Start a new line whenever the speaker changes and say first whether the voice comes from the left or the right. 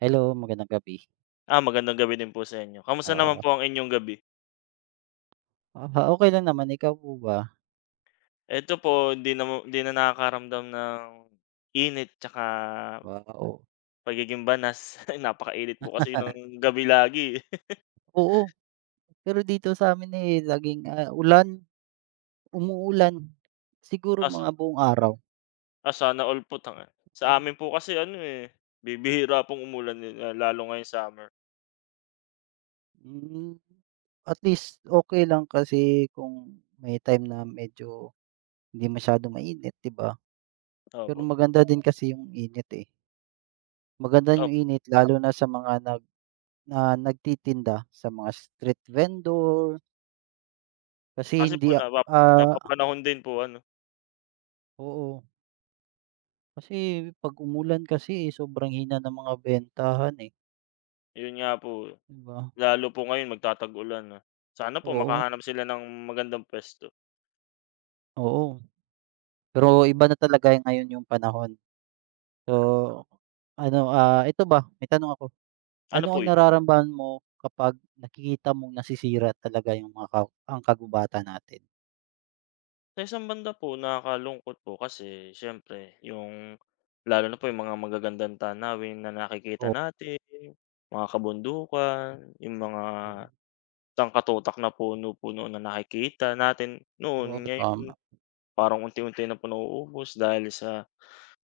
right: Hello, magandang gabi.
left: Ah, magandang gabi din po sa inyo. Kamusta naman
right: Oo,
left: po ang inyong gabi?
right: okay lang naman, ikaw po ba?
left: Eto po hindi na nakakaramdam ng init tsaka
right: Wow,
left: pagiging banas. Napakainit po kasi ng gabi lagi,
right: oo, pero dito sa amin eh, laging, ulan, umuulan, siguro
left: as
right: mga buong araw.
left: Asa ah, all po tanga sa
right: Oo,
left: amin po kasi ano, eh, bibihira pong umulan, eh, ah, lalo ngayong summer.
right: hmm, at least okay lang kasi kung may time na medyo hindi masyadong mainit, 'di ba? Pero
left: Opo,
right: maganda din kasi yung init, eh, maganda yung
left: opo.
right: init lalo na sa mga nagtitinda, sa mga street vendor kasi
left: Kasi po
right: hindi,
left: napa
right: ah,
left: napapanahon din po ano,
right: oo. Kasi 'pag umulan kasi, eh, sobrang hina ng mga bentahan, eh,
left: yun nga po,
right: 'di ba?
left: lalo po ngayon magtatag-ulan na. Sana po
right: Oo,
left: makahanap sila ng magandang puwesto.
right: oo. Pero iba na talaga ngayon yung panahon. So, ano, ito ba, may tanong ako.
left: Ano
right: Ano
left: po
right: ang
left: yun?
right: nararamdaman mo kapag nakikita mong nasisira talaga yung mga ang kagubatan natin?
left: Sa isang banda po nakakalungkot po kasi siyempre yung lalo na po yung mga magagandang tanawin na nakikita
right: Oo,
left: natin, mga kabundukan, yung mga sangkatutak na puno-puno na nakikita natin noon,
right: oo,
left: ngayon
right: tama.
left: parang unti-unti na po nauubos dahil sa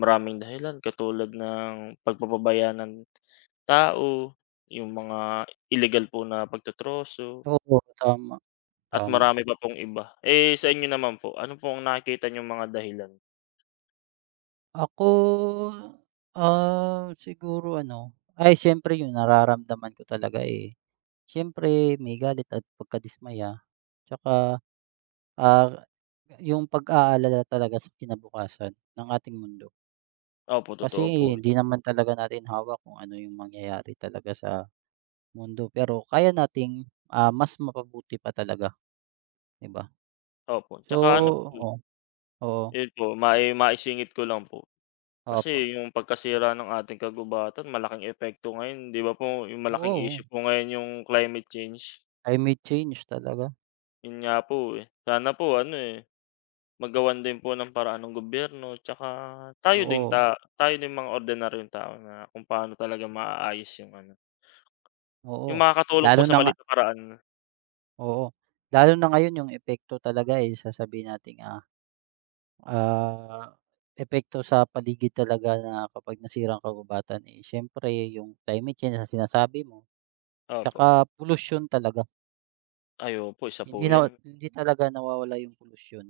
left: maraming dahilan katulad ng pagpapabaya ng tao, yung mga illegal po na pagtotroso
right: Oo, tama,
left: at
right: tama.
left: marami pa pong iba. Eh, sa inyo naman po, ano po ang nakikita yung mga dahilan?
right: Ako, siguro ano ay siyempre yung nararamdaman ko talaga, eh. Siyempre may galit at pagkadismaya, tsaka, ah, yung pag-aalala talaga sa kinabukasan ng ating mundo.
left: Opo, totoo po.
right: Kasi hindi naman talaga natin hawak kung ano yung mangyayari talaga sa mundo, pero kaya nating, mas mapabuti pa talaga, 'di ba?
left: Opo,
right: So
left: 'tsaka ano po, eh,
right: oo, oo,
left: yun po maisingit ko lang po, kasi
right: opo.
left: yung pagkasira ng ating kagubatan malaking epekto ngayon, 'di ba po, yung malaking
right: Oo,
left: issue po ngayon yung climate change.
right: climate change talaga,
left: Yun nga po, eh, sana po ano, eh, magawan din po ng paraan ng gobyerno 'tsaka tayo din
right: oo,
left: ta tayo din mga ordinaryong tao na kung paano talaga maaayos yung ano,
right: oo.
left: yung makakatulong po
right: Lalo
left: sa
right: na nga
left: maliit na paraan.
right: oo, lalo na ngayon yung epekto talaga, eh, sasabihin nating, Ah, epekto sa paligid talaga na kapag nasira ang kagubatan, eh, siyempre yung climate change na sinasabi mo,
left: Opo,
right: tsaka pollution talaga.
left: ay opo isa po
right: Hindi
left: 'yan.
right: hindi talaga nawawala yung pollution.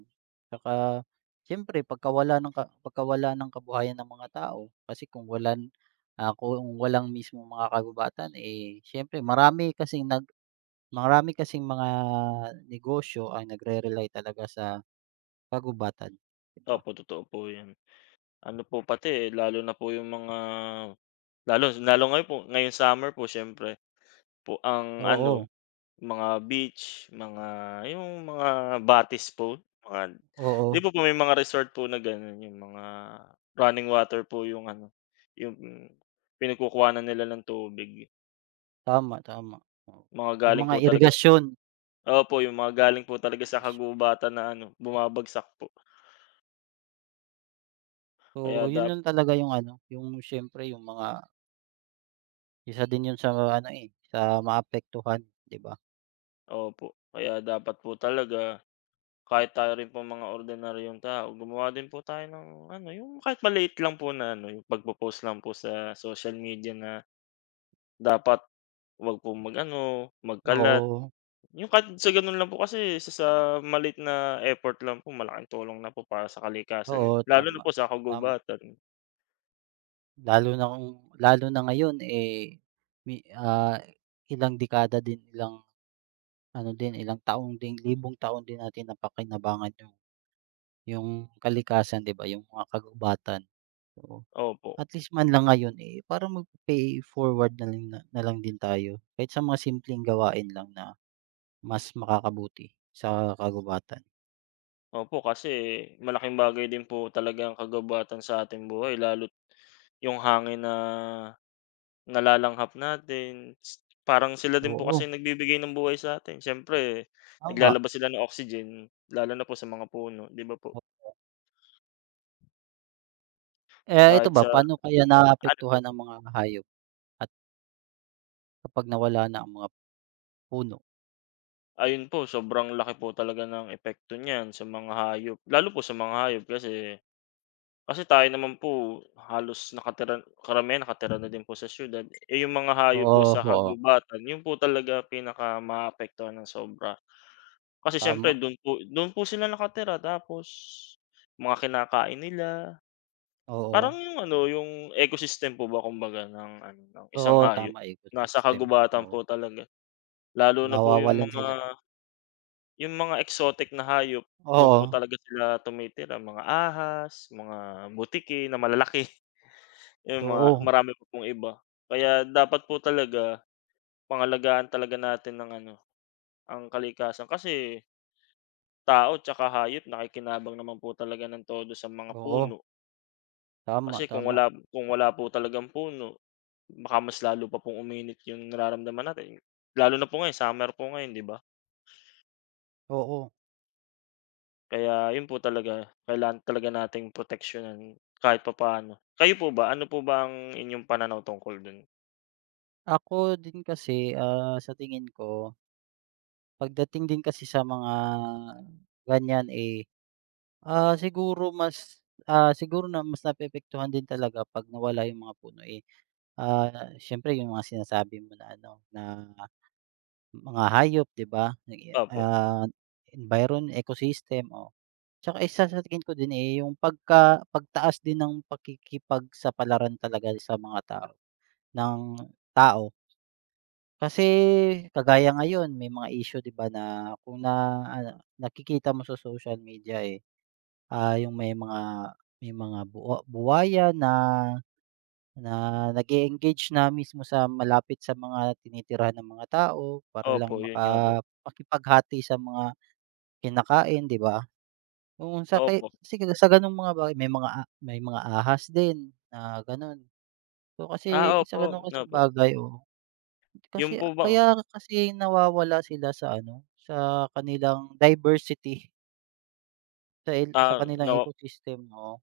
right: Tsaka siyempre pagkawala ng kabuhayan ng mga tao kasi kung walan kung walang mismo mga kagubatan, eh, siyempre marami kasing mga negosyo ang nagre-rely talaga sa kagubatan, 'di ba?
left: Opo, totoo po 'yan. Ano po pati, eh, lalo na po yung mga Lalo lalo ngayon po ngayong summer po siyempre po ang ano,
right: Oo,
left: mga beach, mga yung mga Batis po, mga 'di
right: oo.
left: po po may mga resort po na gano'n, yung mga running water po yung ano, yung pinagkukuhanan nila ng tubig,
right: Tama, tama, oo.
left: mga
right: Yung
left: galing po
right: mga
left: talaga sa
right: irigasyon.
left: opo, yung mga galing po talaga sa kagubatan na ano, bumabagsak po.
right: So,
left: Kaya
right: yun
left: dap
right: lang talaga yung ano, yung siyempre yung mga isa din yun sa ano, eh, sa maapektuhan, 'di ba?
left: Opo, kaya dapat po talaga. Kahit tayo rin po mga ordinaryong tao gumawa din po tayo ng ano, yung kahit maliit lang po na ano, yung pagpo-post lang po sa social media na dapat wag po mag-ano, magkalat.
right: Oo,
left: Yung kahit sa ganun lang po kasi isa sa maliit na effort lang po malaking tulong na po para sa kalikasan, eh,
right: oo,
left: lalo na
right: tama,
left: po sa
right: tama.
left: kagubatan.
right: Lalo na kung lalo na ngayon, eh, mi ah, ilang dekada din, ilang ano din, ilang taong din, libong taon din natin napakinabangan yung kalikasan, 'di ba, yung mga kagubatan. Oo.
left: Opo,
right: At least man lang ngayon, eh, parang mag-pay forward na lang na na lang din tayo kahit sa mga simpleng gawain lang na mas makakabuti sa kagubatan.
left: opo kasi malaking bagay din po talaga ang kagubatan sa ating buhay, lalo yung hangin na nalalanghap natin, parang sila din po
right: Oo,
left: kasi nagbibigay ng buhay sa atin. Siyempre
right: tama.
left: naglalabas sila ng oxygen, lalo na po sa mga puno, 'di ba po?
right: Eh, ito
left: Kahit
right: ba,
left: sa
right: paano kaya
left: ano po,
right: naapektuhan ang mga hayop at kapag nawala na ang mga puno?
left: ayun po sobrang laki po talaga ng epekto niyan sa mga hayop, lalo po sa mga hayop kasi kasi tayo naman po halos nakatira karamihan nakatira na din po sa siyudad, eh, yung mga hayop po
right: Oo,
left: sa
right: oo,
left: kagubatan yun po talaga pinaka maapektuhan ng sobra. Kasi siyempre
right: tama,
left: don po sila nakatira tapos mga kinakain nila, parang
right: oo.
left: yung ano, yung ecosystem po ba kumbaga ng ano, ng isang
right: Oo,
left: hayop,
right: tama,
left: nasa
right: ecosystem,
left: kagubatan
right: oo.
left: po talaga. Lalo na po yung
right: Nawawalan sila ng
left: mga exotic na hayop, don
right: oo,
left: po talaga sila tumitira, mga ahas, mga butiki na malalaki, yung mga
right: oo,
left: marami pa pong iba. Kaya dapat po talaga pangalagaan talaga natin ang ano, ang kalikasan kasi tao tsaka hayop nakikinabang naman po talaga ng todo sa mga
right: oo,
left: puno.
right: tama,
left: Kasi kung
right: tama,
left: wala kung wala po talagang puno, baka mas lalo pa pong uminit yung nararamdaman natin. Lalo na po ngayon, summer po ngayon, 'di ba?
right: oo.
left: Kaya yun po talaga, kailangan talaga nating proteksiyonan kahit papaano. Kayo po ba, ano po ba ang inyong pananaw tungkol dun?
right: Ako din kasi, sa tingin ko pagdating din kasi sa mga ganyan, eh, siguro mas, siguro na mas naapektuhan din talaga 'pag nawala yung mga puno, eh, siyempre yung mga sinasabi mo na ano, na mga hayop 'di ba? Nag-
left: Opo,
right: Ah, environment, ecosystem, o, tsaka isa sa tingin ko din, eh, yung pagtaas din ng pakikipagsapalaran talaga sa mga tao ng tao. Kasi kagaya ngayon may mga issue 'di ba na kung na ano, nakikita mo sa social media, eh, yung may mga buwaya na na nag-e-engage na mismo sa malapit sa mga tinitirahan ng mga tao para
left: opo,
right: lang
left: yun nga po.
right: makipaghati sa mga kinakain 'di ba? Oo, sa
left: Opo.
right: kasi sa gano'ng mga bagay may mga may mga ahas din na gano'n. So, kasi
left: Ah,
right: sa
left: opo,
right: gano'n kasing
left: opo.
right: bagay, oo.
left: Yun
right: Kasi
left: po ba
right: kaya kasi nawawala sila sa ano, sa kanilang diversity sa sa
left: ah,
right: kanilang
left: nawa
right: ecosystem, oo.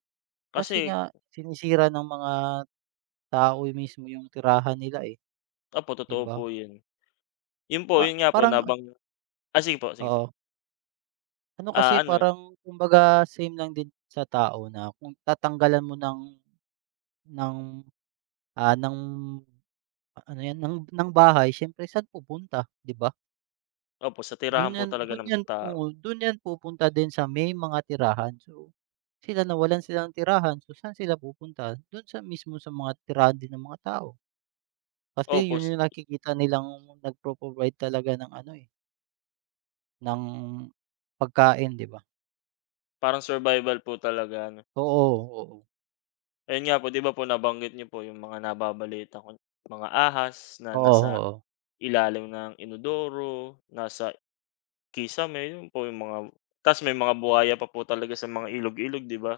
right: Kasi
left: kasi
right: nga sinisira ng mga tao mismo yung tirahan nila, eh,
left: opo,
right: 'di
left: totoo
right: ba?
left: po yun. Yun po,
right: Pa
left: yun nga po
right: parang
left: nabang ah, sige po, sige po.
right: oo, ano kasi
left: Ah, ano
right: parang kumbaga same lang din sa tao na kung tatanggalan mo ng ng, ah, ng ano 'yan, ng bahay siyempre saan pupunta, 'di ba?
left: Opo, sa
right: Dun
left: tirahan po
right: yan
left: talaga
right: dun
left: ng
right: yan po
left: tao.
right: dun yan pupunta din sa may mga tirahan. So, sila nawalan sila ng tirahan, so saan sila pupunta? Dun sa mismo sa mga tirahan din ng mga tao. Kasi
left: Opo,
right: yun
left: s
right: yung nakikita nilang nagpo-provide talaga ng ano, eh, ng pagkain, 'di ba?
left: parang survival po talaga ano.
right: Oo, oo.
left: Ayun nga po, 'di ba po nabanggit niyo po yung mga nababalita ko, mga ahas na
right: Oo,
left: nasa
right: oo.
left: ilalim ng inodoro, nasa kisame, yun po yung mga ta's may mga buhaya pa po talaga sa mga ilog-ilog, 'di ba?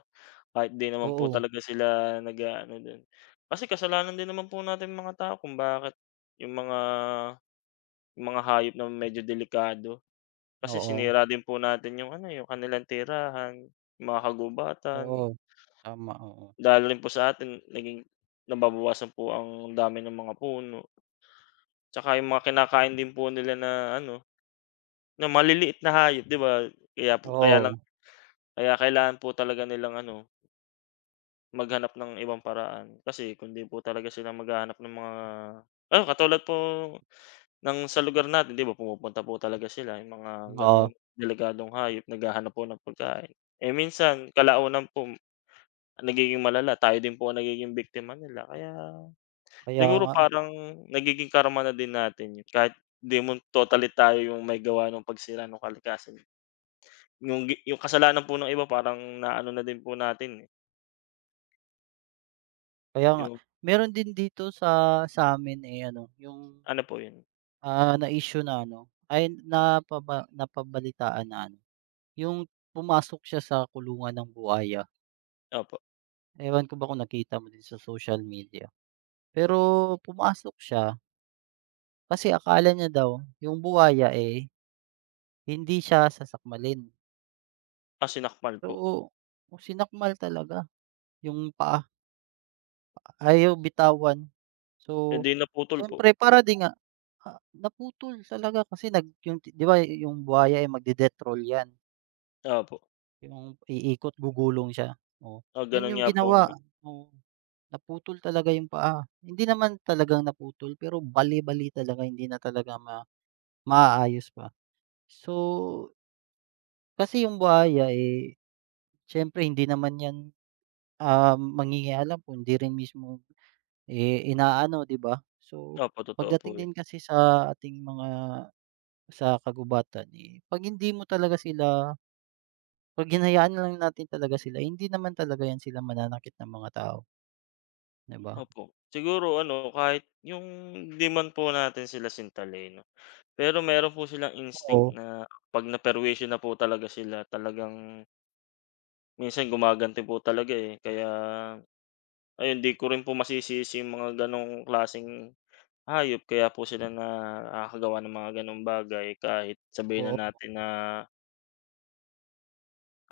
left: Kahit 'di naman po
right: Oo,
left: talaga sila nag ano dun. Kasi kasalanan din naman po natin mga tao kung bakit yung mga hayop na medyo delikado. Kasi
right: oo.
left: sinira din po natin yung ano, yung kanilang tirahan, mga
right: Oo.
left: kagubatan,
right: Tama, oo.
left: dahil rin po sa atin naging nababawasan po ang dami ng mga puno. Tsaka yung mga kinakain din po nila na ano, na maliliit na hayop, 'di ba? Kaya po kaya lang
right: Oo,
left: kaya kailangan po talaga nilang ano, maghanap ng ibang paraan kasi kundi po talaga sila maghahanap ng mga ano katulad po ng sa lugar natin, 'di ba pumupunta po talaga sila yung mga gano'ng
right: oo.
left: delegadong hayop naghahanap po ng pagkain. Eh, minsan kalaunan po nagiging malala tayo din po ang nagiging biktima nila kaya
right: Kaya
left: siguro
right: nga, eh.
left: parang nagiging karma na din natin yun kahit 'di mo totally tayo yung may gawa nung pagsira nung kalikasan. Yung kasalanan po ng iba parang naano na din po natin, eh,
right: Kaya nga.
left: yung
right: Meron din dito sa sa'min, eh, ano, yung
left: ano po yun?
right: Na-issue na ano, ay napabalitaan na ano, yung pumasok siya sa kulungan ng buwaya.
left: Opo,
right: Ewan ko ba kung nakita mo din sa social media. Pero pumasok siya kasi akala niya daw yung buwaya, eh, hindi siya sasakmalin.
left: ah, sinakmal
right: So,
left: po,
right: oh, sinakmal talaga yung paa, ayaw bitawan.
left: eh,
right: So,
left: 'di naputol po.
right: siyempre para din nga, naputol talaga kasi nag yung 'di ba yung buwaya, ay magde-death roll yan.
left: Opo,
right: Yung iikot, gugulong siya, oh.
left: ah,
right: Yun
left: gano'n
right: yung
left: nga po ang ano
right: ginawa, oo. Naputol talaga yung paa. Hindi naman talagang naputol pero bali-bali talaga hindi na talaga ma maaayos pa. So, kasi yung buhaya, eh, siyempre hindi naman 'yan, mangingialam kung hindi rin mismo, eh, inaano, 'di ba? So,
left: opo, totoo po
right: pagdating
left: yun.
right: din kasi sa ating mga sa kagubatan, eh, 'pag hindi mo talaga sila 'pag hinayaan lang natin talaga sila, hindi naman talaga 'yan sila mananakit ng mga tao. 'Di ba?
left: Opo. Siguro ano, kahit yung di man po natin sila sintalin 'no, pero meron po silang instinct
right: Oo,
left: na 'pag naperwisyo na po talaga sila talagang minsan gumaganti po talaga, eh. Kaya ayun, di ko rin po masisisi yung mga gano'ng klaseng hayop kaya po sila nakakagawa ng mga gano'ng bagay kahit sabihin na
right: oo,
left: natin na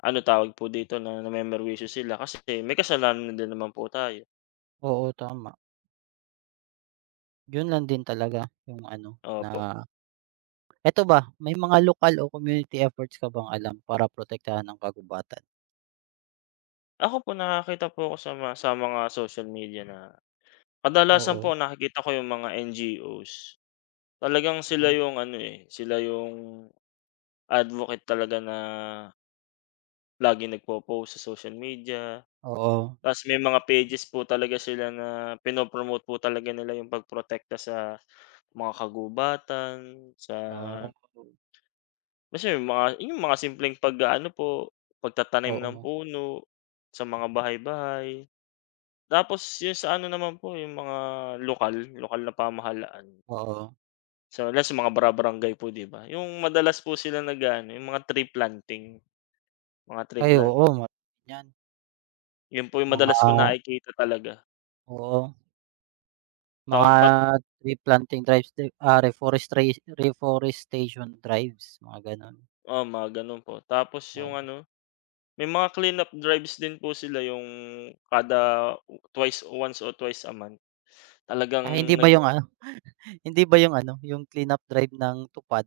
left: ano, tawag po dito, na namemerwisyo sila kasi may kasalanan din naman po tayo.
right: oo, tama. 'Yun lang din talaga yung ano na
left: Opo.
right: eto ba may mga lokal o community efforts ka bang alam para protektahan ang kagubatan?
left: Ako po nakakita po ako sa sa mga social media na kadalasan po
right: Oo,
left: nakikita ko yung mga NGOs, talagang sila yung
right: hmm,
left: ano, eh, sila yung advocate talaga na laging nagpo-post sa social media.
right: oo,
left: Ta's may mga pages po talaga sila na pino-promote po talaga nila yung pagprotekta sa mga kagubatan, sa
right: wow,
left: basta yung mga simpleng pag-aano po, pagtatanim ng
right: oo,
left: puno sa mga bahay-bahay. Tapos yung sa ano naman po, yung mga lokal na pamahalaan.
right: oo.
left: So, last mga bara-barangay po, 'di ba? Yung madalas po sila nag-aano, yung mga tree planting, mga tree
right: Ay
left: plant
right: oo, marami niyan
left: yun po yung
right: mga
left: madalas kong nakikita talaga.
right: oo,
left: Taon
right: mga
left: pat
right: tree planting drives din, reforestation drives mga gano'n,
left: oo, mga gano'n po. Tapos
right: oo.
left: yung ano, may mga cleanup drives din po sila, yung kada twice once o twice a month.
right: Ah, hindi
left: Talagang
right: ba
left: nag
right: yung ano, hindi ba yung ano, yung cleanup drive ng Tupad?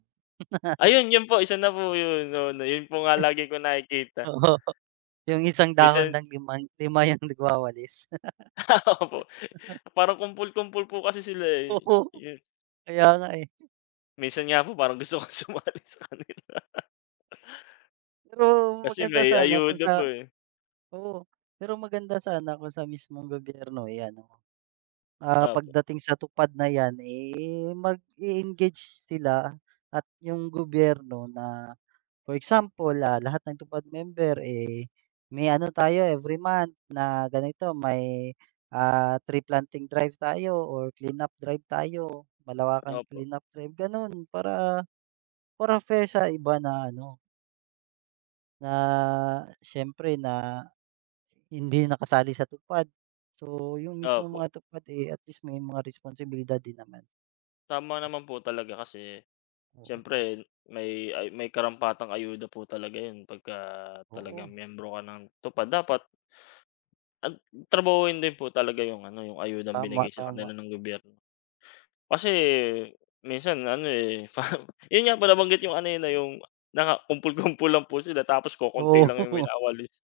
left: ayun, yun po, isa na po yun, oo, na yun po nga lagi kong nakikita.
right: Oo. Yung isang dahon
left: Minsan
right: lang limang lima yung nagwawalis.
left: opo, parang kumpol-kumpol po kasi sila, eh,
right: Oo,
left: yun.
right: kaya nga, eh.
left: Minsan nga po parang gusto kong sumali sa kanila
right: Pero
left: kasi
right: maganda
left: may
right: sana kung
left: ayuda
right: sa
left: po, eh.
right: oo, pero maganda sana kung sa mismong gobyerno eh, ano,
left: Opo,
right: pagdating sa tupad na yan, eh, mag-e-engage sila at yung gobyerno na for example, lahat ng tupad member, eh, may ano tayo every month na ganito may, tree planting drive tayo or clean up drive tayo, malawakang
left: opo,
right: clean up drive, gano'n. Para para fair sa iba na ano, na siyempre na hindi nakasali sa TUPAD. So, yung mismong
left: opo.
right: mga TUPAD, eh, at least may mga responsibilidad din naman.
left: Tama naman po talaga kasi
right: Oo,
left: siyempre may may karampatang ayuda po talaga 'yun pagka
right: oo,
left: talagang miyembro ka ng TUPAD. Dapat at trabahuhin din po talaga yung ano, yung ayudang
right: tama,
left: binigay sa
right: tama.
left: kanila ng gobyerno. Kasi minsan ano, eh, parang 'yun nga po nabanggit yung kanina, yung nakakumpul-kumpul lang po sila tapos kokonti
right: Oo,
left: lang yung winawalis.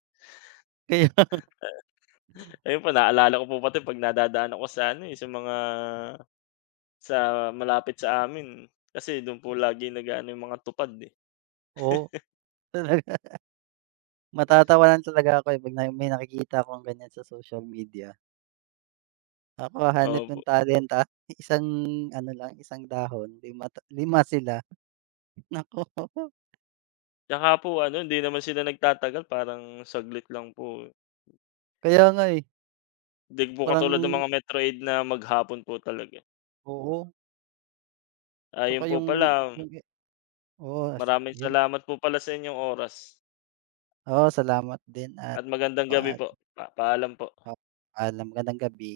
right: kaya
left: Ayun po naalala ko po pati 'pag nadadaan ako sa ano, eh, sa mga sa malapit sa amin, kasi do'n po lagi nag-aano yung mga tupad, eh,
right: oo, talaga matatawanan talaga ako, eh, 'pag na may nakikita akong ganyan sa social media. Ako hahanap
left: opo.
right: ng talent, isang ano lang, isang dahon, lima sila, naku.
left: 'Tsaka po ano hindi naman sila nagtatagal parang saglit lang po,
right: Kaya nga, eh,
left: 'di po
right: parang
left: katulad ng mga Metro 8 na maghapon po talaga.
right: oo,
left: Ayun
right: 'tsaka
left: po
right: yung
left: pala,
right: yung Oo, as
left: maraming
right: yun.
left: salamat po pala sa inyong oras
right: Oo, salamat din at
left: at magandang gabi
right: paalam.
left: po. Paalam po.
right: Paalam, magandang gabi.